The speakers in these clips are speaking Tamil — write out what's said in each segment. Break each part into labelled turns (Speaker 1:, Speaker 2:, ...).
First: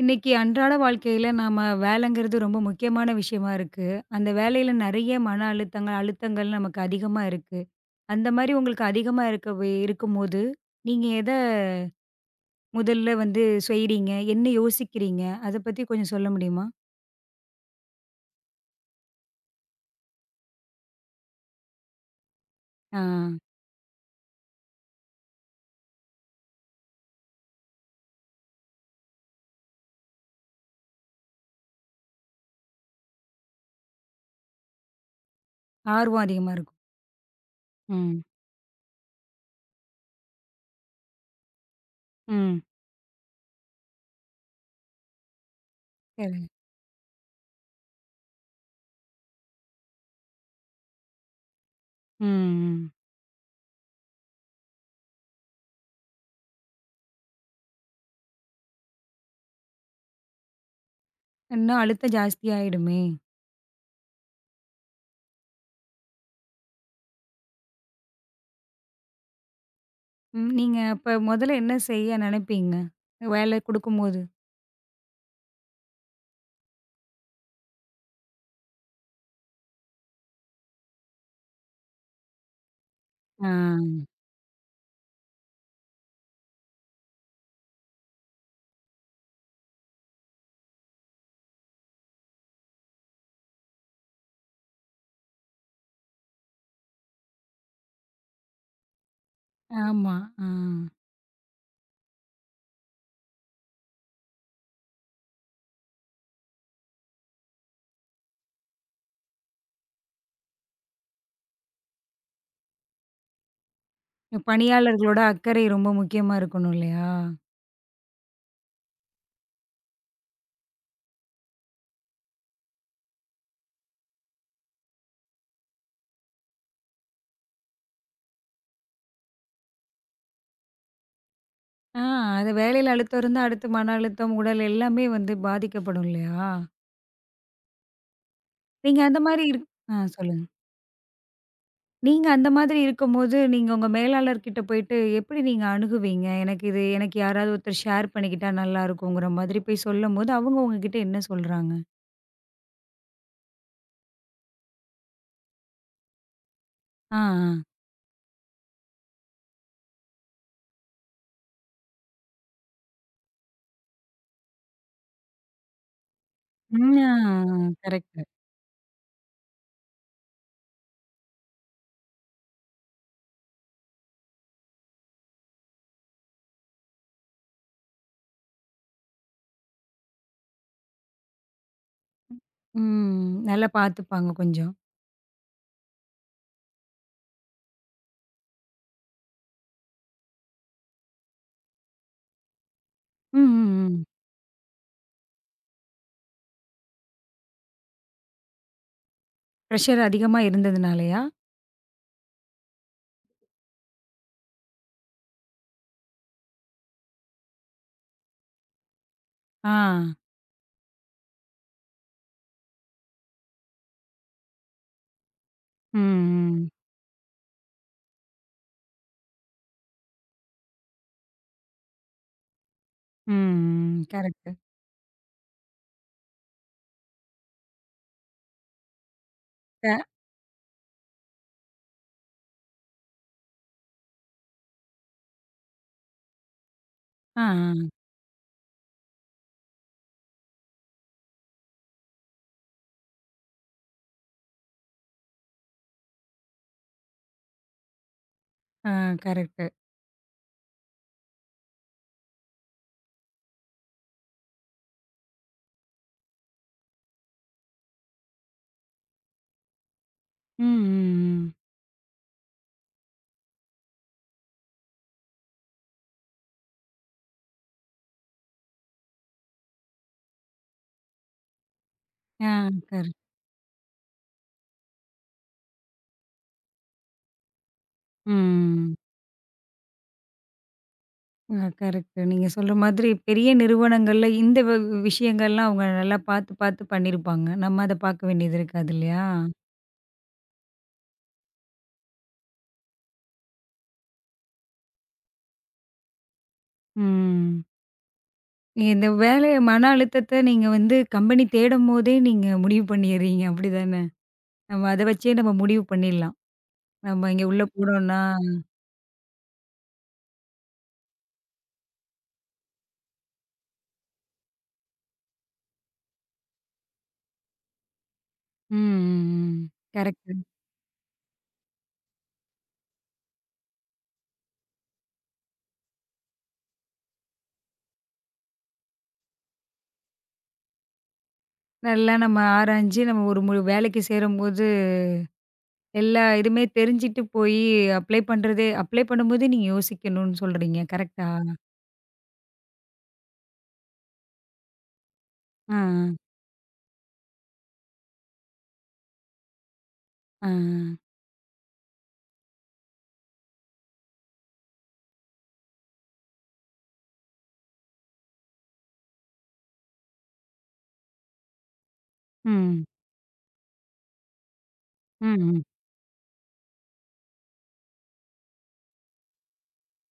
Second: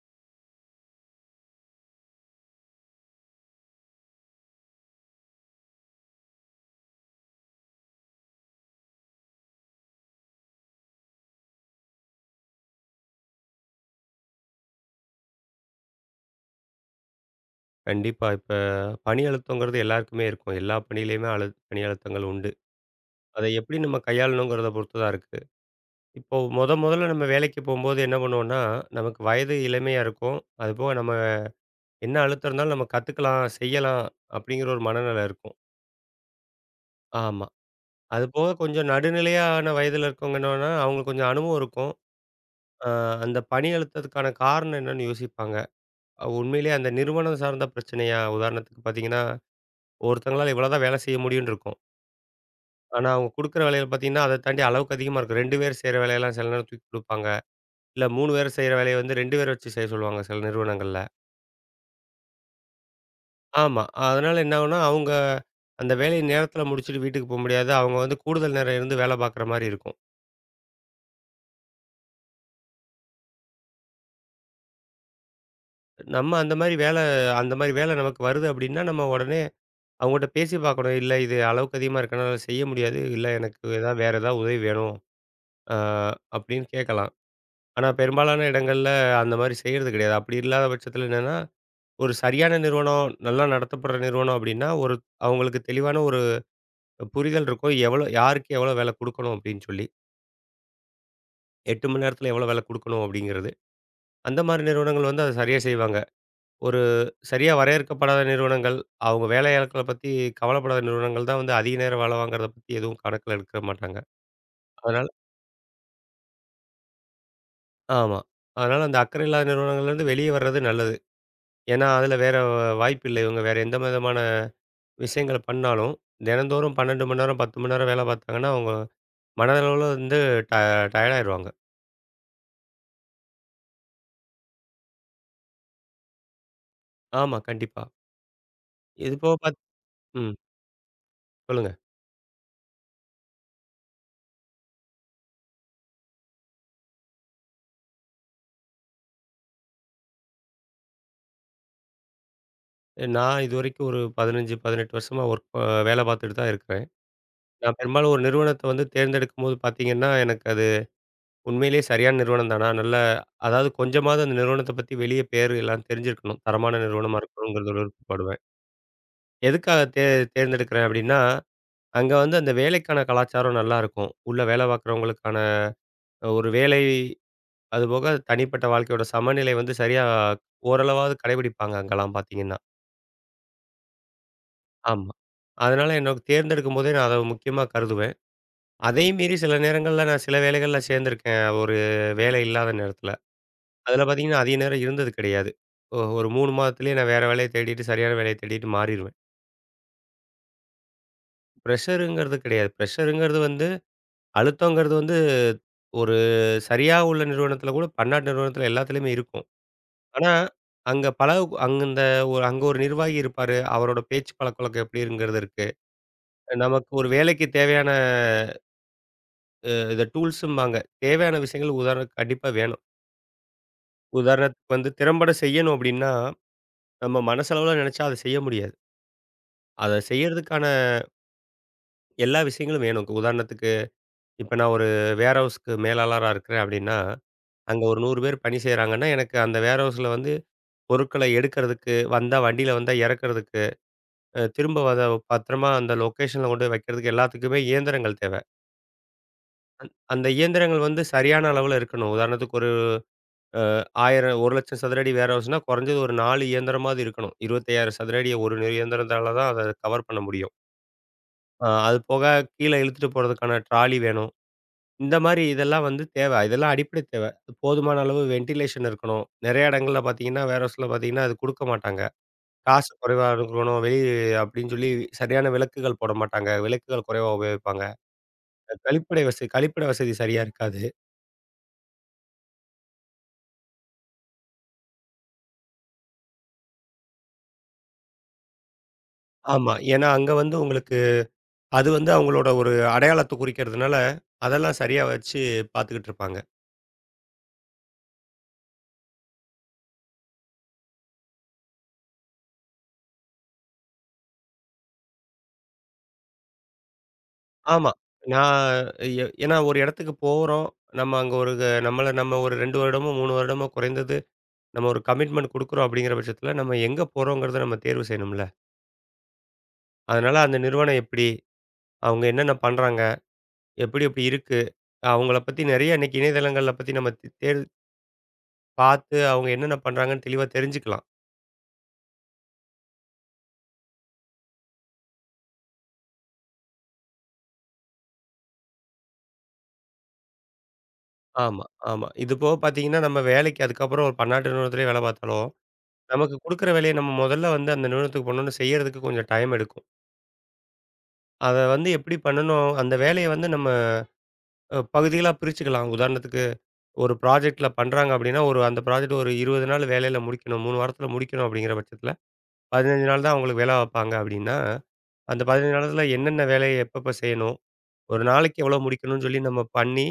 Speaker 1: இன்னைக்கு அன்றாட வாழ்க்கையில நாம வேலைங்கிறது ரொம்ப முக்கியமான விஷயமா இருக்கு. அந்த வேலையில நெறைய மன அழுத்தங்கள் நமக்கு அதிகமா இருக்கு. அந்த மாரி உங்களுக்கு அதிகமா இருக்கவே இருக்கும்போது, நீங்க எத முதல்ல வந்து செய்றீங்க? என்ன யோசிக்கிறீங்க? அத பத்தி கொஞ்சம் சொல்ல முடியுமா?
Speaker 2: கண்டிப்பா. இப்ப பணி அழுத்தங்கிறது எல்லாருக்குமே இருக்கும். எல்லா பணியிலயுமே பணி அழுத்தங்கள் உண்டு.
Speaker 1: ஆ,
Speaker 2: அதை எப்படி நம்ம கையாளணுங்கிறத பொறுத்து தான் இருக்கு. இப்போ மொதல்ல நம்ம வேலைக்கு போம்போது என்ன பண்ணுவோம்னா, நமக்கு வயது இளமையா இருக்கும். அதுபோக நம்ம என்ன அழுத்தம் இருந்தாலும் நம்ம கத்துக்கலாம், செய்யலாம் அப்படிங்கிற ஒரு மனநிலை இருக்கும்.
Speaker 1: ஆர்வம் அதிகமா இருக்கும்.
Speaker 2: ஆமா.
Speaker 1: ம்,
Speaker 2: அதுபோக கொஞ்சம் நடுநிலையான வயதில இருக்கவங்க என்னன்னா, அவங்களுக்கு கொஞ்சம் அனுபவம் இருக்கும்.
Speaker 1: ம்.
Speaker 2: அ அந்த பணி அழுத்தத்துக்கான காரணம் என்னன்னு யோசிப்பாங்க.
Speaker 1: சரி.
Speaker 2: உண்மையிலேயே அந்த நிறுவனம் சார்ந்த பிரச்சனையா? உதாரணத்துக்கு பார்த்தீங்கன்னா, ஒருத்தங்களால இவ்வளோதான் வேலை செய்ய முடியும்னு இருக்கும்.
Speaker 1: ம், ம்.
Speaker 2: ஆனா, அவங்க குடுக்குற வேலைகள் பார்த்தீங்கன்னா, அத தாண்டி அளவுக்கு அதிகமா இருக்கும். 2 பேர் செய்ற வேலையெல்லாம் சில நேரம் தூக்கி குடுப்பாங்க. இல்ல 3 பேர் செய்ற வேலைய வந்து 2 பேர வச்சு செய்ய சொல்லுவாங்க சில நிறுவனங்கள்ல.
Speaker 1: இன்னும் அழுத்தம் ஜாஸ்தியாயிடுமே!
Speaker 2: ஆமா. அதனால என்ன ஆகும்னா, அவங்க அந்த வேலைய நேரத்தில முடிச்சுட்டு வீட்டுக்கு போ முடியாது. அவங்க வந்து கூடுதல் நேரம் இருந்து வேலை பார்க்குற மாரி இருக்கும்.
Speaker 1: ம். நீங்க அப்ப முதல்ல என்ன செய்ய நெனைப்பீங்க? வேலை குடுக்கும்போது.
Speaker 2: நம்ம அந்த மாரி வேல அந்த மாரி வேலை நமக்கு வருது அப்டின்னா, நம்ம உடனே அவங்கட்ட பேசி பார்க்கணும். இல்ல இது அளவுக்கு அதிகமா இருக்கனால செய்ய முடியாது. இல்ல
Speaker 1: ஆ.
Speaker 2: எனக்கு ஏதாவது வேற ஏதாவது உதவி வேணும். ஆ அப்டின்னு கேட்கலாம். ஆனா பெரும்பாலான இடங்கள்ல அந்த மாரி செய்றது கிடையாது. அப்டி இல்லாத பட்சத்தில என்னன்னா ஒரு சரியான நிறுவனம், நல்லா நடத்தப்படுற நிறுவனம் அப்டின்னா, அவங்களுக்கு தெளிவான ஒரு புரிதல் இருக்கும். எவ்வளோ யாருக்கு எவ்வளோ வேல குடுக்கணும் அப்டின்னு சொல்லி.
Speaker 1: ஆமா. ஆ.
Speaker 2: 8 மணி நேரத்தில எவ்வளோ வேல குடுக்கணும் அப்டிங்கிறது. அந்த மாரி நிறுவனங்கள் வந்து அத சரியா செய்வாங்க. ஒரு சரியா வரையறுக்கப்படாத நிறுவனங்கள், அவங்க வேலையாட்கள பத்தி கவலைப்படாத நிறுவனங்கள் தான் வந்து அதிக நேரம் வேல வாங்குறத பத்தி எதுவும் கணக்கில எடுக்க மாட்டாங்க. அதனால
Speaker 1: பணியாளர்களோட அக்கறை ரொம்ப முக்கியமா இருக்கணும் இல்லையா?
Speaker 2: ஆமா. அதனால அந்த அக்கறை இல்லாத நிறுவனங்கள்லேருந்து வெளியே வர்றது நல்லது. ஏன்னா, அதில வேற வாய்ப்பு இல்ல. இவங்க வேற எந்த விதமான விஷயங்கள பண்ணாலும், தினந்தோறும் 12 மணி நேரம், 10 மணி நேரம் வேல பார்த்தாங்கன்னா, அவங்க மனதளவுல வந்து ட டயர்ட் ஆயிருவாங்க.
Speaker 1: ஆ, அது வேலையில அழுத்தம் இருந்தா, அடுத்து மன அழுத்தம், உடல் எல்லாமே வந்து பாதிக்கப்படும் இல்லையா?
Speaker 2: ஆமா, கண்டிப்பா.
Speaker 1: நீங்க
Speaker 2: இது
Speaker 1: அந்த
Speaker 2: போக
Speaker 1: மாரி இருக் ஆ
Speaker 2: ம்.
Speaker 1: சொல்லுங்க.
Speaker 2: சொல்லுங்க.
Speaker 1: நீங்க அந்த மாதிரி இருக்கும்போது, நீங்க உங்க மேலாளர்கிட்ட போயிட்டு எப்படி நீங்க அணுகுவீங்க? எனக்கு யாராவது ஒருத்தர் ஷேர் பண்ணிக்கிட்டா நல்லாருக்குங்கிற மாதிரி போய் சொல்லும்போது, அவங்க உங்ககிட்ட என்ன சொல்றாங்க?
Speaker 2: நான் இதுவரைக்கும் ஒரு 15, 18 வருஷமா ஒர்க் ப வேலை பார்த்துட்டு தான் இருக்கிறேன்.
Speaker 1: ஆ, ஆ.
Speaker 2: நான் பெரும்பாலும் ஒரு நிறுவனத்த வந்து தேர்ந்தெடுக்கும்போது பார்த்தீங்கன்னா, எனக்கு அது உண்மையிலேயே சரியான நிறுவனம் தானா? அதாவது கொஞ்சமாவது அந்த நிறுவனத்த பத்தி வெளிய பேரு எல்லாம் தெரிஞ்சிருக்கணும். தரமான
Speaker 1: ம். ஆ
Speaker 2: நிறுவனமா இருக்கணுங்கிறத
Speaker 1: கரெக்ட்டு.
Speaker 2: விருப்பப்படுவேன். எதுக்காக தேர்ந்தெடுக்கிறேன் அப்டின்னா, அங்க வந்து அந்த வேலைக்கான கலாச்சாரம் நல்லாருக்கும். உள்ள வேலை பார்க்குறவங்களுக்கான ஒரு வேலை அதுபோக தனிப்பட்ட வாழ்க்கையோட சமநிலை வந்து சரியா ஓரளவாவது கடைபிடிப்பாங்க அங்கலாம் பார்த்தீங்கன்னா.
Speaker 1: ம். நல்லா பார்த்துப்பாங்க கொஞ்சம்.
Speaker 2: ஆமா. அதனால எனக்கு தேர்ந்தெடுக்கும்போதே நான் அத முக்கியமா கருதுவேன். அதையும் மீறி சில நேரங்கள்ல நான் சில வேலைகள்ல சேர்ந்திருக்கேன். வேலை இல்லாத நேரத்தில.
Speaker 1: ம், ம், ம்.
Speaker 2: அதில பார்த்தீங்கன்னா அதிக நேரம் இருந்தது கிடையாது. ஒரு 3 மாதத்திலேயே நான் வேற வேலைய தேடிட்டு, சரியான வேலைய தேடிட்டு மாறிருவேன்.
Speaker 1: பிரஷர் அதிகமா இருந்ததுனாலயா?
Speaker 2: ப்ரெஷருங்கிறது கிடையாது. ப்ரெஷருங்கிறது வந்து அழுத்தங்கிறது வந்து ஒரு சரியா உள்ள நிறுவனத்தில கூட பன்னாட்டு நிறுவனத்தில எல்லாத்துலயுமே இருக்கும்.
Speaker 1: ஆ.
Speaker 2: ஆனா, அங்க இந்த ஒரு நிர்வாகி இருப்பாரு. அவரோட பேச்சு பழக்கவழக்கம் எப்படிங்கிறது இருக்கு.
Speaker 1: ம், ம்.
Speaker 2: நமக்கு ஒரு வேலைக்கு தேவையான டூல்ஸும்பாங்க. தேவையான விஷயங்கள் உதாரணத்துக்கு கண்டிப்பா வேணும்.
Speaker 1: ம். கரெக்ட்டு.
Speaker 2: உதாரணத்துக்கு வந்து திறம்பட செய்யணும் அப்படின்னா, நம்ம மனசளவுல நினைச்சா அத செய்ய முடியாது. அத
Speaker 1: க
Speaker 2: செய்யறதுக்கான எல்லா விஷயங்களும் வேணும். உதாரணத்துக்கு இப்ப நான் ஒரு வேர்ஹவுஸ்க்கு மேலாளரா இருக்கிறேன் அப்படின்னா,
Speaker 1: ஆ,
Speaker 2: அங்க ஒரு 100 பேர் பணி செய்றாங்கன்னா, எனக்கு அந்த வேர்ஹவுஸ்ல வந்து பொருட்கள எடுக்கிறதுக்கு, வண்டியில வந்தா இறக்கிறதுக்கு அ திரும்ப அத பத்திரமா அந்த லொக்கேஷன்ல கொண்டு போய் வைக்கிறதுக்கு எல்லாத்துக்குமே இயந்திரங்கள் தேவை.
Speaker 1: ஆ, ஆ கரெக்ட்டு.
Speaker 2: அந்த இயந்திரங்கள் வந்து சரியான அளவுல இருக்கணும். உதாரணத்துக்கு ஒரு அ 1000 1,00,000 சதுர அடி வேற ஹவுஸ்னா குறைஞ்சது ஒரு 4 இயந்திரமாவது இருக்கணும். 25,000 சதுர அடிய ஒரு இயந்திரத்தால தான் அத கவர் பண்ண முடியும்.
Speaker 1: ம், ம், ம்.
Speaker 2: அது போக கீழ இழுத்துட்டு போறதுக்கான ட்ராலி வேணும். இந்த மாரி இதெல்லாம் வந்து தேவை. இதெல்லாம் அடிப்படை தேவை. போதுமான அளவு வென்டிலேஷன் இருக்கணும். நெறைய இடங்கள்ல பார்த்தீங்கன்னா, வேர் ஹவுஸ்ல பார்த்தீங்கன்னா, அது குடுக்க மாட்டாங்க.
Speaker 1: ஆ
Speaker 2: காசு
Speaker 1: கரெக்ட்.
Speaker 2: குறைவா இருக்கணும். அப்படின்னு சொல்லி சரியான விளக்குகள் போட மாட்டாங்க. விளக்குகள் குறைவா உபயோகிப்பாங்க.
Speaker 1: ம்.
Speaker 2: கழிப்பிட வசதி சரியா இருக்காது.
Speaker 1: ஆ கரெக்ட்டு. நீங்க சொல்ற மாதிரி பெரிய நிறுவனங்கள்ல இந்த வ விஷயங்கள்லாம் அவங்க நல்லா பார்த்து, பார்த்து பண்ணியிருப்பாங்க. நம்ம அத பார்க்க வேண்டியது இருக்காது இல்லையா?
Speaker 2: ஆமா. ஏன்னா, அங்க வந்து உங்களுக்கு அது வந்து அவங்களோட ஒரு அடையாளத்த குறிக்கிறதுனால, அதெல்லாம் சரியா வச்சு பார்த்துக்கிட்டு இருப்பாங்க.
Speaker 1: ம். நீங்க இந்த வேலை மன அழுத்தத்த நீங்க வந்து கம்பெனி தேடும்போதே நீங்க முடிவு பண்ணிடுறீங்க அப்படிதானே? நம்ம அத வச்சே நம்ம முடிவு பண்ணிடலாம். நம்ம இங்க உள்ள
Speaker 2: ஆமா.
Speaker 1: போனோம்னா
Speaker 2: நான் எ ஏன்னா ஒரு இடத்துக்கு போறோம். நம்ம அங்க ஒரு க நம்மள நம்ம ஒரு 2 வருடமோ, 3 வருடமோ குறைந்தது நம்ம ஒரு கமிட்மெண்ட் குடுக்குறோம் அப்படிங்கிற பட்சத்தில, நம்ம எங்க போறோங்கிறத நம்ம தேர்வு செய்யணும்ல.
Speaker 1: ம், ம், ம். கரெக்ட்டு.
Speaker 2: அதனால அந்த நிறுவனம் எப்படி? அவங்க என்னென்ன பண்றாங்க? எப்படி எப்படி இருக்கு? அவங்கள பத்தி நெறைய இன்னைக்கு இணையதளங்கள்ல பத்தி நம்ம தேடு பார்த்து அவங்க என்னென்ன பண்றாங்கன்னு தெளிவா தெரிஞ்சுக்கலாம்.
Speaker 1: நல்லா நம்ம ஆராய்ஞ்சு நம்ம ஒரு மு வேலைக்கு சேரும்போது எல்லா இதுமே தெரிஞ்சுட்டு போயி அப்ளை பண்ணும்போதே நீங்க யோசிக்கணும்னு சொல்றீங்க. கரெக்ட்டா?
Speaker 2: ஆமா, ஆமா. இது போக பார்த்தீங்கன்னா, நம்ம வேலைக்கு அதுக்கப்புறம் ஒரு பன்னாட்டு நிறுவனத்திலே வேலை பார்த்தாலும்,
Speaker 1: ஆ, ஆ,
Speaker 2: நமக்கு குடுக்குற வேலைய நம்ம முதல்ல வந்து அந்த நிறுவனத்துக்கு போனோனே செய்யறதுக்கு கொஞ்சம் டைம் எடுக்கும்.
Speaker 1: ஆ.
Speaker 2: அத வந்து எப்படி பண்ணணும்? அந்த வேலைய வந்து நம்ம பகுதிகளா பிரிச்சுக்கலாம். உதாரணத்துக்கு ஒரு ப்ராஜெக்ட்ல பண்றாங்க அப்படின்னா, அந்த ப்ராஜெக்ட் ஒரு 20 நாள் வேலையில முடிக்கணும். 3 வாரத்தில முடிக்கணும் அப்படிங்கிற பட்சத்தில,
Speaker 1: ம்,
Speaker 2: 15 நாள் தான் அவங்களுக்கு வேலை பார்ப்பாங்க அப்படின்னா,
Speaker 1: ம்,
Speaker 2: அந்த
Speaker 1: ம்.
Speaker 2: 15 நாளத்தில என்னென்ன வேலைய எப்பப்ப செய்யணும்? ஒரு நாளைக்கு எவ்வளோ முடிக்கணும்னு சொல்லி நம்ம பண்ணி,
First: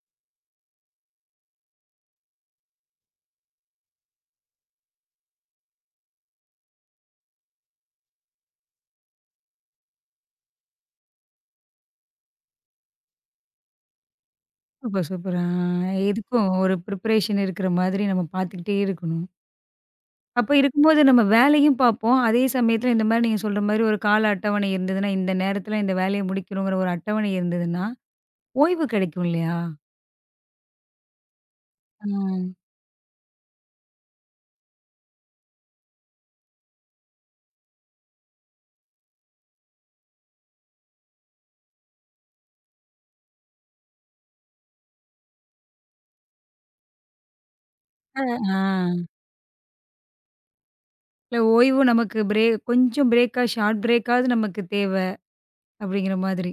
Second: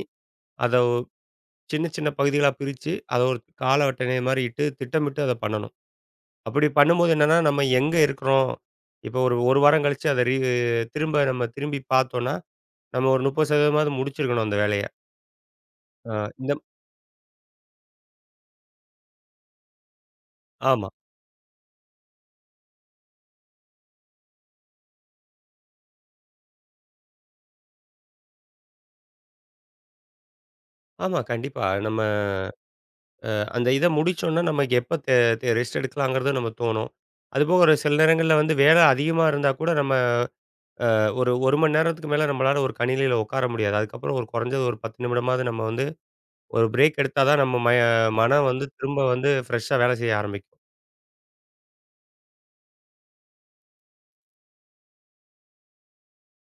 Speaker 2: அத சின்ன, சின்ன பகுதிகளா பிரிச்சு, அத ஒரு கால அட்டவணை மாரி இட்டு, திட்டமிட்டு அத பண்ணணும். அப்படி பண்ணும்போது என்னன்னா, நம்ம எங்க இருக்கிறோம்? இப்போ ஒரு 1 வாரம் கழிச்சு அத திரும்ப நம்ம திரும்பி பார்த்தோம்னா, நம்ம ஒரு 30% முடிச்சிருக்கணும் அந்த வேலைய.
Speaker 1: Super, super. ஆ
Speaker 2: அ
Speaker 1: எதுக்கும்
Speaker 2: இந்த
Speaker 1: ஒரு ப்ரிப்பரேஷன் இருக்கிற மாதிரி நம்ம பார்த்துக்கிட்டே இருக்கணும். அப்ப
Speaker 2: ஆமா,
Speaker 1: இருக்கும்போது நம்ம வேலையும் பார்ப்போம். அதே சமயத்துல இந்த மாரி நீங்க சொல்ற மாரி ஒரு கால அட்டவணை இருந்ததுன்னா, இந்த நேரத்துல இந்த வேலைய முடிக்கணுங்கிற ஒரு அட்டவணை இருந்ததுன்னா, ஓய்வு கிடைக்கும் இல்லையா?
Speaker 2: ஆமா. கண்டிப்பா. நம்ம
Speaker 1: ம்.
Speaker 2: அந்த இத முடிச்சோம்னா, நமக்கு எப்ப தே தே ரெஸ்ட் எடுக்கலாங்கிறது நமக்கு தோணும். அதுபோக ஒரு சில நேரங்கள்ல வந்து வேலை அதிகமா இருந்தா கூட, நம்ம ஒரு 1 மணி நேரத்துக்கு மேல நம்மளால ஒரு கணினியில உட்கார முடியாது. அதுக்கப்புறம் ஒரு குறைஞ்சது ஒரு 10 நிமிடமாவது நம்ம வந்து ஒரு பிரேக் எடுத்தா தான் நம்ம
Speaker 1: அ
Speaker 2: மனம்
Speaker 1: ஆ.
Speaker 2: வந்து திரும்ப வந்து ஃப்ரெஷ்ஷா வேலை செய்ய ஆரம்பிக்கும்.
Speaker 1: இல்ல ஓய்வு நமக்கு பிரேக் கொஞ்சம் பிரேக்கா ஷார்ட் பிரேக்காவது நமக்கு தேவ. அப்படிங்கிற மாதிரி.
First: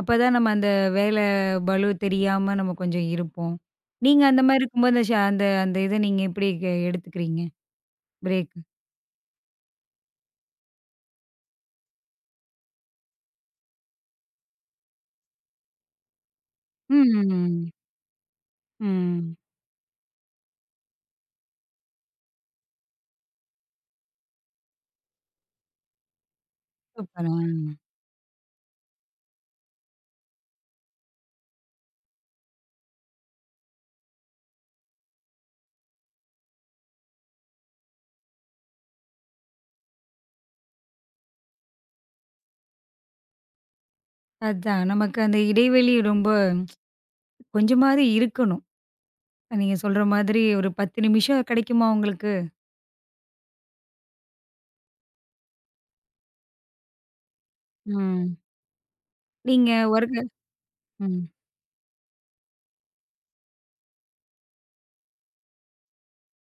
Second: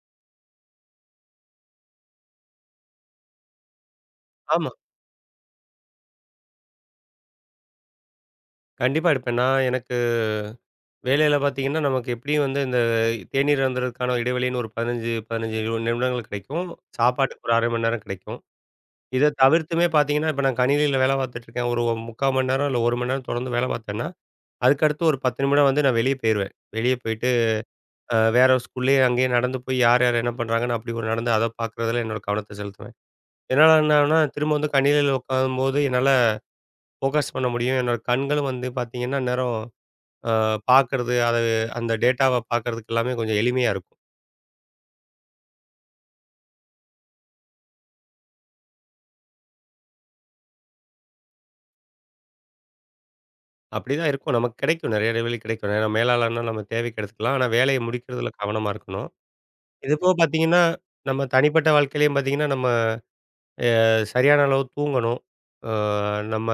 Speaker 1: அப்பதான் நம்ம அந்த வேலை பளு தெரியாம நம்ம கொஞ்சம் இருப்போம். நீங்க அந்த மாரி
Speaker 2: ஆமா.
Speaker 1: இருக்கும்போது அந்த ஷ அந்த அந்த இத நீங்க எப்படி எடுத்துக்கிறீங்க? பிரேக்.
Speaker 2: கண்டிப்பா எடுப்பேன். நான் எனக்கு வேலையில பார்த்தீங்கன்னா, நமக்கு எப்படியும் வந்து இந்த தேநீர் அருந்துறதுக்கான இடைவெளின்னு ஒரு 15, 15 20 நிமிடங்கள் கிடைக்கும். சாப்பாட்டுக்கு ஒரு 1/2
Speaker 1: ம்.
Speaker 2: மணி நேரம் கிடைக்கும். இத
Speaker 1: ம்.
Speaker 2: தவிர்த்துமே பார்த்தீங்கன்னா, இப்ப நான் கணினியில வேலை பார்த்துட்டு இருக்கேன். ஒரு 3/4 மணி நேரம் இல்ல 1 மணி நேரம் தொடர்ந்து வேலை பார்த்தேன்னா, அதுக்கு அடுத்து ஒரு 10 நிமிடம் வந்து நான் வெளிய போயிருவேன். வெளிய
Speaker 1: சூப்பர்.
Speaker 2: போயிட்டு
Speaker 1: ஆ.
Speaker 2: வேற ஸ்கூல்லயே அங்கேயே நடந்து போய் யார், யார் என்ன பண்றாங்கன்னு அப்படி ஒரு நடந்து அத பார்க்குறதுல என்னோட கவனத்த செலுத்துவேன். இதனால என்ன ஆகும்னா, திரும்ப வந்து கணினியில உட்காரும்போது என்னால ஃபோக்கஸ் பண்ண முடியும். என்னோட கண்களும் வந்து பார்த்தீங்கன்னா, அந்நேரம் அ பார்க்கறது, அத அந்த டேட்டாவ பார்க்கறதுக்கு எல்லாமே கொஞ்சம் எளிமையா இருக்கும்.
Speaker 1: அதான் நமக்கு அந்த இடைவெளி ரொம்ப கொஞ்சமாவது இருக்கணும். நீங்க சொல்ற மாதிரி ஒரு 10 நிமிஷம் கிடைக்குமா உங்களுக்கு?
Speaker 2: அப்படிதான் இருக்கும். நமக்கு கிடைக்கும். நிறைய இடைவெளி கிடைக்கும். ஏன்னா மேலாளர்னா நம்ம தேவைக்கு எடுத்துக்கலாம். ஆனா வேலைய முடிக்கிறதுல
Speaker 1: ம்.
Speaker 2: கவனமா இருக்கணும்.
Speaker 1: நீங்க
Speaker 2: இது போக
Speaker 1: ஒர்க்கு
Speaker 2: பார்த்தீங்கன்னா,
Speaker 1: ம்.
Speaker 2: நம்ம தனிப்பட்ட வாழ்க்கையிலயும் பார்த்தீங்கன்னா, நம்ம சரியான அளவு தூங்கணும். அ நம்ம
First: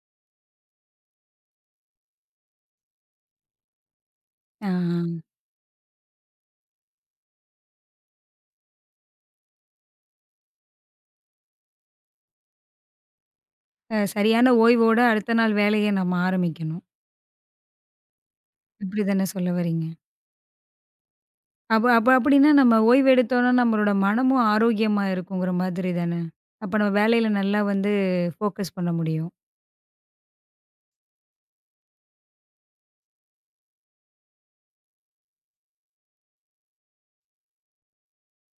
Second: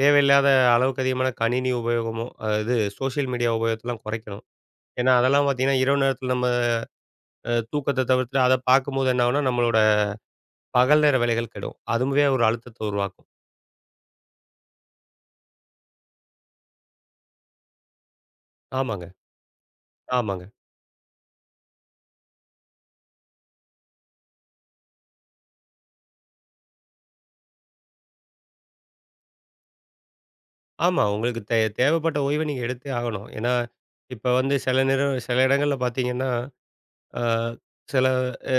Speaker 2: தேவையில்லாத அளவுக்கு அதிகமான கணினி உபயோகமோ, அ இது சோஷியல் மீடியா உபயோகத்தலாம் குறைக்கணும். ஏன்னா
Speaker 1: ஆ.
Speaker 2: அதெல்லாம் பார்த்தீங்கன்னா, இரவு நேரத்தில நம்ம தூக்கத்த தவிர்த்துட்டு அத பார்க்கும்போது என்ன ஆகும்னா, நம்மளோட பகல் நேர வேலைகள் கெடும். அதுவுமே ஒரு அழுத்தத்த உருவாக்கும்.
Speaker 1: அ சரியான ஓய்வோட அடுத்த நாள் வேலைய நம்ம ஆரம்பிக்கணும். இப்படி
Speaker 2: ஆமாங்க,
Speaker 1: தானே சொல்ல வரீங்க?
Speaker 2: ஆமாங்க.
Speaker 1: அப்ப அப்ப அப்படின்னா நம்ம ஓய்வெடுத்தோம்னா, நம்மளோட மனமும் ஆரோக்கியமா இருக்குங்கிற மாதிரி தானே? அப்ப நம்ம வேலையில நல்லா வந்து ஃபோக்கஸ் பண்ண முடியும்.
Speaker 2: ஆமா, உங்களுக்கு தேவைப்பட்ட ஓய்வ நீங்க எடுத்தே ஆகணும். ஏன்னா, இப்ப வந்து சில நேரம் சில இடங்கள்ல பார்த்தீங்கன்னா, அ சில அ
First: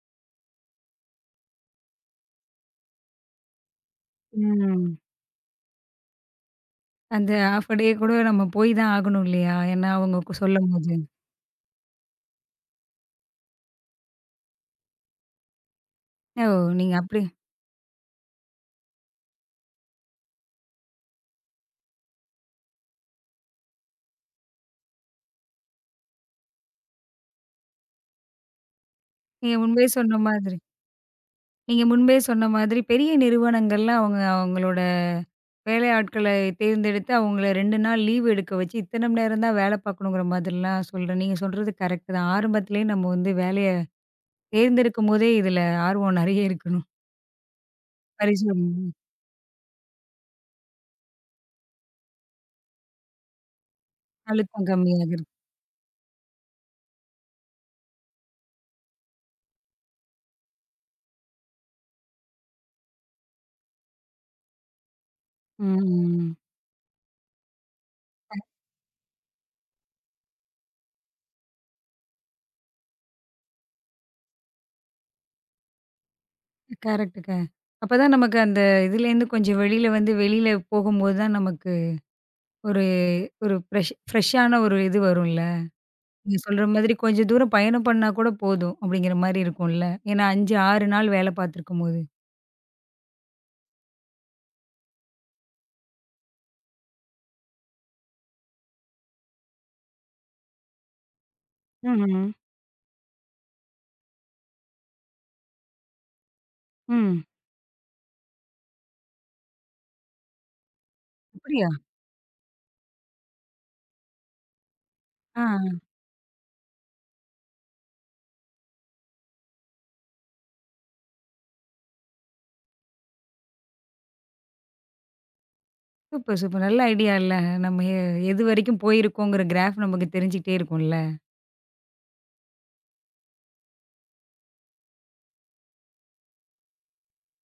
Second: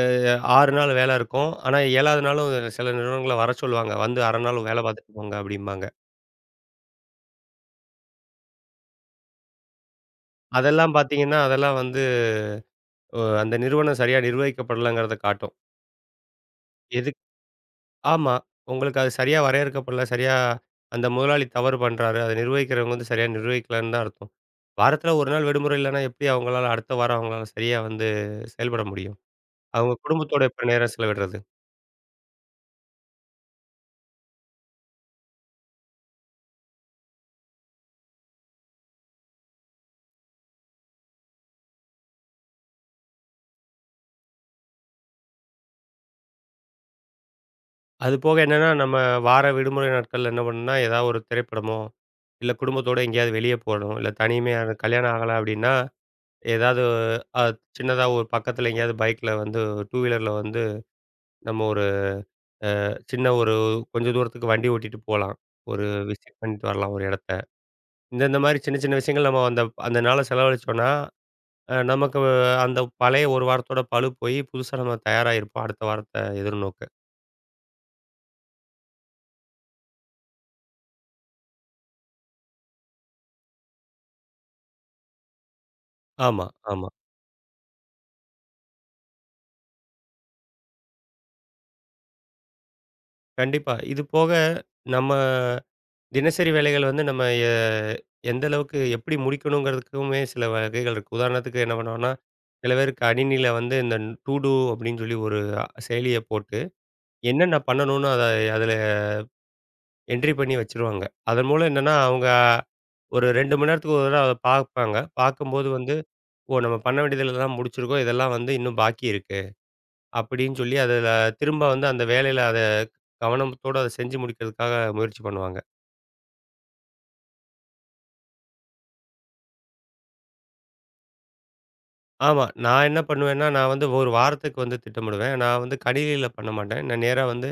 Speaker 2: 6 நாள் வேலை இருக்கும். ஆனா 7வது நாளும் சில நிறுவனங்கள வர சொல்லுவாங்க. வந்து 1/2 நாள் வேலை
Speaker 1: ம்.
Speaker 2: பார்த்துட்டு போங்க அப்படிம்பாங்க.
Speaker 1: அந்த ஹாஃப் அ டே கூட நம்ம போய் தான் ஆகணும் இல்லையா? ஏன்னா அவங்க சொல்லும்போது.
Speaker 2: அதெல்லாம் பார்த்தீங்கன்னா, அதெல்லாம் வந்து அந்த நிறுவனம் சரியா நிர்வகிக்கப்படலங்கிறத காட்டும்.
Speaker 1: ஓ! நீங்க அப்படி
Speaker 2: எதுக்கு ஆமா. உங்களுக்கு அது சரியா வரையறுக்கப்படல. சரியா அந்த முதலாளி தவறு பண்றாரு. அத நிர்வகிக்கிறவங்க வந்து சரியா நிர்வகிக்கலன்னு தான் அர்த்தம். வாரத்துல 1 நாள் விடுமுறை இல்லன்னா, எப்படி அவங்களால அடுத்த வாரம் அவங்களால சரியா வந்து செயல்பட முடியும்?
Speaker 1: நீங்க முன்பே
Speaker 2: அவங்க
Speaker 1: சொன்ன
Speaker 2: குடும்பத்தோட
Speaker 1: மாதிரி
Speaker 2: எப்ப நேரம் செலவிடுறது?
Speaker 1: நீங்க முன்பே சொன்ன மாதிரி பெரிய நிறுவனங்கள்லாம் அவங்க அவங்களோட வேலை ஆட்கள தேர்ந்தெடுத்து அவங்கள 2 நாள் லீவ் எடுக்க வச்சு, இத்தன மணி நேரம் தான் வேலை பார்க்கணுங்கிற மாதிரிலாம் சொல்றேன். நீங்க சொல்றது கரெக்ட் தான். ஆரம்பத்திலேயே நம்ம வந்து வேலைய தேர்ந்தெடுக்கும்போதே இதில ஆர்வம் நெறைய இருக்கணும்.
Speaker 2: அது போக
Speaker 1: பரிசும்
Speaker 2: என்னன்னா, நம்ம வார விடுமுறை நாட்கள்ல என்ன பண்ணணும்னா, ஏதாவது ஒரு திரைப்படமோ, இல்ல குடும்பத்தோட எங்கேயாவது வெளிய போணும். இல்ல தனிமையா
Speaker 1: அழுத்தம்
Speaker 2: இருக்கு, கல்யாணம்
Speaker 1: கம்மியாகுது.
Speaker 2: ஆகல அப்படின்னா, ஏதாவது அ சின்னதா ஒரு பக்கத்துல எங்கேயாவது பைக்ல வந்து டூ வீலர்ல வந்து நம்ம ஒரு சின்ன ஒரு கொஞ்சம் தூரத்துக்கு வண்டி ஓட்டிட்டு போலாம்.
Speaker 1: ம்,
Speaker 2: ஒரு
Speaker 1: ம்.
Speaker 2: விசிட் பண்ணிட்டு வரலாம் ஒரு இடத்த. இந்த இந்த மாரி சின்ன சின்ன விஷயங்கள் நம்ம அந்த அந்த நாள செலவழிச்சோம்னா, நமக்கு அந்த பழைய 1 வாரத்தோட பளு போய் புதுசா நம்ம தயாரா இருப்போம் அடுத்த வாரத்த எதிர்நோக்க.
Speaker 1: கரெக்ட்டுங்க. அப்பதான் நமக்கு அந்த இதுலேருந்து கொஞ்சம் வெளியில வந்து வெளியில போகும்போது தான் நமக்கு ஒரு ஒரு ஃப்ரெஷ்ஷான ஒரு இது வரும்ல. நீங்க
Speaker 2: ஆமா,
Speaker 1: சொல்ற
Speaker 2: ஆமா.
Speaker 1: மாதிரி கொஞ்சம் தூரம் பயணம் பண்ணா கூட போதும் அப்படிங்கிற மாரி இருக்கும்ல. ஏன்னா 5, 6 நாள் வேலை பார்த்துருக்கும்போது.
Speaker 2: கண்டிப்பா. இது போக நம்ம தினசரி வேலைகள் வந்து நம்ம எ எந்த அளவுக்கு எப்படி முடிக்கணுங்கிறதுக்குமே சில வகைகள் இருக்கு. உதாரணத்துக்கு என்ன பண்ணுவோம்னா,
Speaker 1: ம்ஹ்ம்.
Speaker 2: சில பேருக்கு கணினியில வந்து இந்த டூ டூ அப்படின்னு சொல்லி ஒரு செயலிய போட்டு
Speaker 1: ம்.
Speaker 2: என்னென்ன பண்ணணும்னு அத அதுல என்ட்ரி பண்ணி வச்சுருவாங்க. அதன்
Speaker 1: அப்படியா?
Speaker 2: மூலம் என்னன்னா, அவங்க ஒரு 2 மணி நேரத்துக்கு ஒரு தடவ அத பார்ப்பாங்க. பார்க்கும்போது
Speaker 1: ஆ.
Speaker 2: வந்து, "ஓ! நம்ம பண்ண வேண்டியதுல தான் முடிச்சிருக்கோம். இதெல்லாம் வந்து இன்னும் பாக்கி இருக்கு." அப்படின்னு சொல்லி அதுல திரும்ப வந்து அந்த வேலையில அத கவனத்தோட அத செஞ்சு முடிக்கிறதுக்காக முயற்சி பண்ணுவாங்க.
Speaker 1: Super, super. நல்ல ஐடியா இல்ல. நம்ம எ எது வரைக்கும் போயிருக்கோங்கிற கிராஃப் நமக்கு தெரிஞ்சுக்கிட்டே இருக்கும்ல.
Speaker 2: ஆமா. நான் என்ன பண்ணுவேன்னா, நான் வந்து ஒரு வாரத்துக்கு வந்து திட்டமிடுவேன். நான் வந்து கணினியில பண்ண மாட்டேன். நான் நேரா வந்து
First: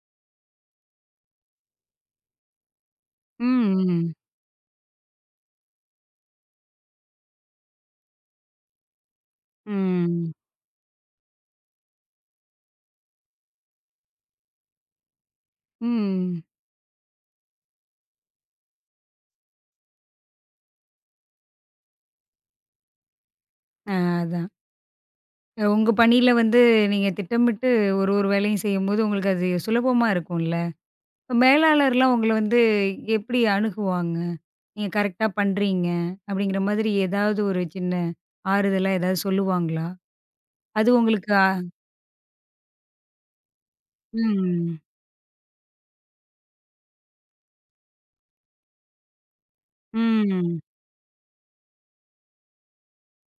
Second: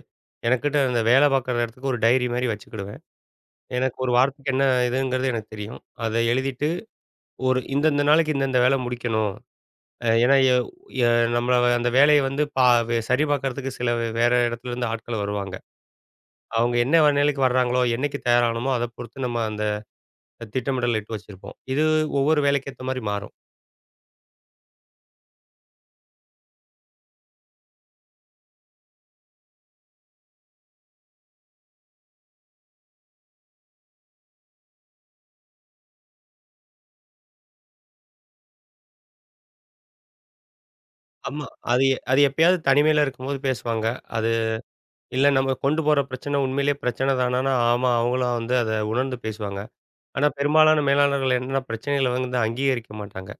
Speaker 2: எனக்கிட்ட அந்த வேலை பார்க்குற இடத்துக்கு ஒரு டைரி மாரி வச்சுக்கிடுவேன்.
Speaker 1: ம்,
Speaker 2: எனக்கு ஒரு
Speaker 1: ம்.
Speaker 2: வாரத்துக்கு என்ன இதுங்கிறது எனக்கு தெரியும். அத எழுதிட்டு, ஒரு இந்தந்த நாளைக்கு இந்தந்த வேலை முடிக்கணும். அ
Speaker 1: ம்.
Speaker 2: ஏன்னா, எ எ நம்மள அந்த வேலைய வந்து பா வே சரி பார்க்கறதுக்கு சில வேற இடத்துலருந்து ஆட்கள் வருவாங்க.
Speaker 1: ம்.
Speaker 2: அவங்க என்ன நிலைக்கு வர்றாங்களோ, என்னைக்கு தயாரானமோ, அத பொறுத்து நம்ம அந்த திட்டமிடல் இட்டு வச்சிருப்போம். இது ஒவ்வொரு வேலைக்கு ஏத்த மாரி மாறும்.
Speaker 1: ஆ அதான். உங்க பணியில வந்து நீங்க திட்டமிட்டு ஒரு ஒரு வேலையும் செய்யும்போது, உங்களுக்கு அது சுலபமா இருக்கும்ல. இப்ப மேலாளர்லாம் உங்கள வந்து எப்படி அணுகுவாங்க? நீங்க கரெக்ட்டா பண்றீங்க, அப்படிங்கிற மாதிரி ஏதாவது ஒரு சின்ன ஆறுதலா ஏதாவது சொல்லுவாங்களா? அது உங்களுக்கு
Speaker 2: ஆமா.
Speaker 1: அ
Speaker 2: அது எப்பயாவது தனிமையில இருக்கும்போது பேசுவாங்க. அது
Speaker 1: ம்.
Speaker 2: இல்ல நம்ம கொண்டு போற பிரச்சனை உண்மையிலேயே பிரச்சனை தானான்னா, ஆமா அவங்களும் வந்து அத உணர்ந்து பேசுவாங்க. ஆனா,
Speaker 1: ம்.
Speaker 2: பெரும்பாலான மேலாளர்கள் என்னன்னா பிரச்சனைகள வந்து அங்கீகரிக்க மாட்டாங்க.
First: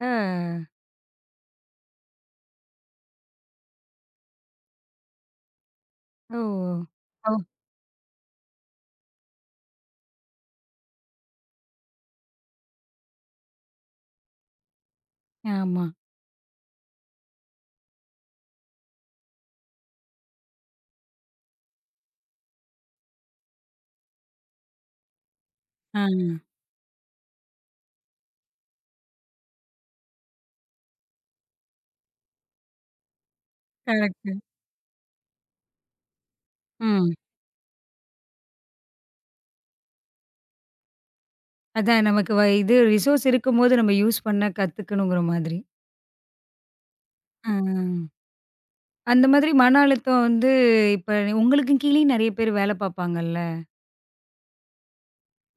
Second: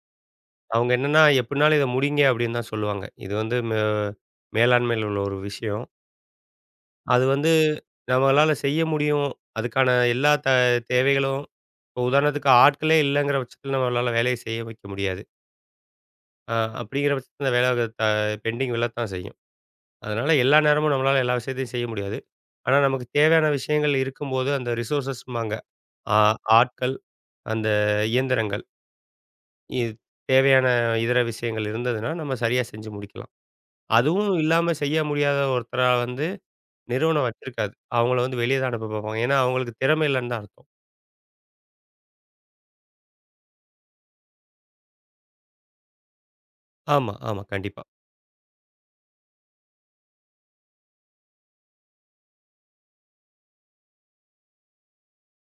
Speaker 1: அ.
Speaker 2: அவங்க என்னன்னா, "எப்படினாலும் இத முடிங்க" அப்படின்னு தான் சொல்லுவாங்க. இது வந்து மேலாண்மையில உள்ள ஒரு விஷயம்.
Speaker 1: ஓ!
Speaker 2: அது
Speaker 1: ஓ!
Speaker 2: வந்து நம்மளால செய்ய முடியும். அதுக்கான எல்லா தேவைகளும் இப்போ உதாரணத்துக்கு ஆட்களே இல்லங்கிற பட்சத்தில நம்மளால வேலைய செய்ய வைக்க முடியாது.
Speaker 1: ஆமா.
Speaker 2: அப்படிங்கிற பட்சத்தில அந்த வேலை பெண்டிங் விழத்தான் செய்யும். அதனால எல்லா நேரமும் நம்மளால எல்லா விஷயத்தையும் செய்ய முடியாது. ஆனா நமக்கு தேவையான விஷயங்கள் இருக்கும்போது அந்த ரிசோர்ஸஸ்ம்பாங்க.
Speaker 1: ஆ.
Speaker 2: ஆ ஆட்கள், அந்த இயந்திரங்கள், இ தேவையான இதர விஷயங்கள் இருந்ததுன்னா, நம்ம சரியா செஞ்சு முடிக்கலாம். அதுவும்
Speaker 1: கரெக்ட்டு.
Speaker 2: இல்லாம செய்ய முடியாத ஒருத்தரா வந்து
Speaker 1: ம்.
Speaker 2: நிறுவனம் வச்சிருக்காது. அவங்கள வந்து வெளிய தான் அனுப்ப பார்ப்பாங்க. ஏன்னா அவங்களுக்கு திறமை இல்லன்னு தான் அர்த்தம்.
Speaker 1: அதான் நமக்கு இது ரிசோர்ஸ் இருக்கும்போது நம்ம யூஸ் பண்ண கத்துக்கணுங்கிற மாதிரி.
Speaker 2: ஆமா, ஆமா.
Speaker 1: ஆ.
Speaker 2: கண்டிப்பா.
Speaker 1: அந்த மாதிரி மன அழுத்தம் வந்து இப்ப உங்களுக்கும் கீழயும் நெறைய பேர் வேல பார்ப்பாங்கல்ல.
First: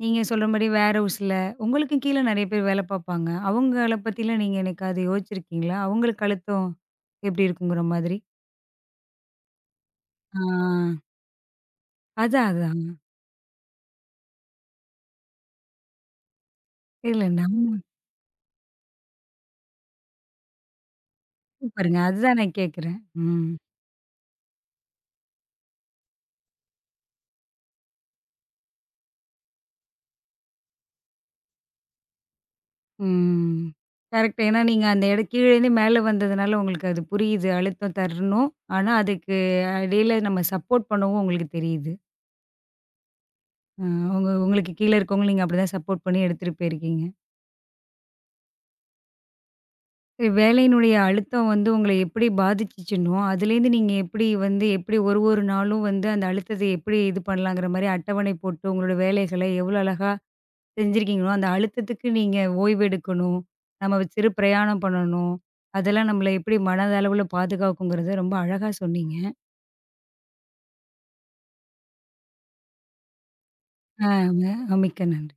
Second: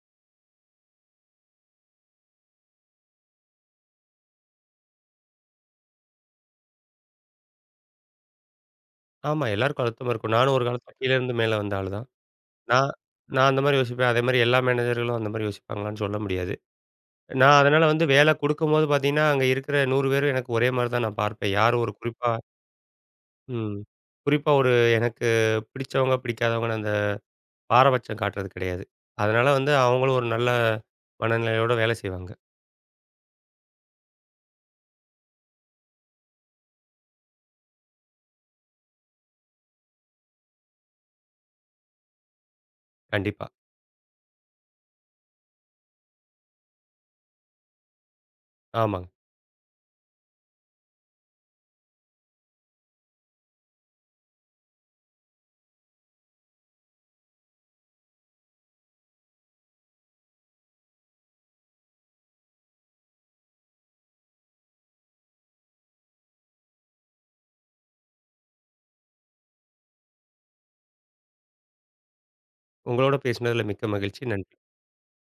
Speaker 1: நீங்க சொல்றபடி வேர்ஹவுஸ்ல உங்களுக்கும் கீழ நெறைய பேர் வேல பார்ப்பாங்க. அவங்கள பத்திலாம் நீங்க என்னைக்காவது யோசிச்சிருக்கீங்களா? அவங்களுக்கு அழுத்தம் எப்படி இருக்குங்கிற மாதிரி?
Speaker 2: ஆமா, எல்லாருக்கும் அழுத்தமா இருக்கும். நானும் ஒரு காலத்துல
Speaker 1: ஆ
Speaker 2: கீழ இருந்து மேல வந்த ஆளு தான்.
Speaker 1: அதான், அதான்.
Speaker 2: நான் நான் அந்த மாரி யோசிப்பேன். அதேமாரி எல்லா மேனேஜர்களும் அந்த மாரி யோசிப்பாங்களான்னு சொல்ல முடியாது.
Speaker 1: இல்ல
Speaker 2: நான்
Speaker 1: நம்ம
Speaker 2: அதனால வந்து வேலை குடுக்கும்போது பார்த்தீங்கன்னா, அங்க இருக்கிற 100 பேரும் எனக்கு ஒரே மாரி தான் நான் பார்ப்பேன். யாரும் ஒரு
Speaker 1: பாருங்க.
Speaker 2: குறிப்பா
Speaker 1: அதுதான் நான் கேட்கிறேன். ம்.
Speaker 2: ம். குறிப்பா ஒரு எனக்கு பிடிச்சவங்க, பிடிக்காதவங்கன்னு அந்த பாரபட்சம் காட்டுறது கிடையாது. அதனால வந்து அவங்களும் ஒரு நல்ல மனநிலையோட வேலை செய்வாங்க.
Speaker 1: ம். கரெக்ட். ஏன்னா நீங்க அந்த இடம் கீழேருந்து மேல வந்ததுனால உங்களுக்கு அது புரியுது. அழுத்தம் தரணும். ஆனா அதுக்கு இடையில நம்ம சப்போர்ட் பண்ணவும் உங்களுக்கு தெரியுது.
Speaker 2: கண்டிப்பா.
Speaker 1: அ உங்க உங்களுக்கு கீழ இருக்கவங்கள நீங்க அப்படிதான் சப்போர்ட் பண்ணி எடுத்துட்டு போயிருக்கீங்க.
Speaker 2: ஆமாங்க.
Speaker 1: சரி, வேலையினுடைய அழுத்தம் வந்து உங்கள எப்படி பாதிச்சுச்சுன்னோ, அதுலேருந்து நீங்க எப்படி வந்து எப்படி ஒரு ஒரு நாளும் வந்து அந்த அழுத்தத்த எப்படி இது பண்ணலாங்கிற மாரி அட்டவணை போட்டு உங்களோட வேலைகள எவ்வளோ அழகா செஞ்சிருக்கீங்களோ, அந்த அழுத்தத்துக்கு நீங்க ஓய்வு எடுக்கணும், நம்ம சிறு பிரயாணம் பண்ணணும், அதெல்லாம் நம்மள எப்படி மனதளவுல பாதுகாக்குங்கிறத ரொம்ப அழகா சொன்னீங்க.
Speaker 2: உங்களோட பேசினதுல மிக்க
Speaker 1: ஆ
Speaker 2: மகிழ்ச்சி. நன்றி.
Speaker 1: மிக்க நன்றி.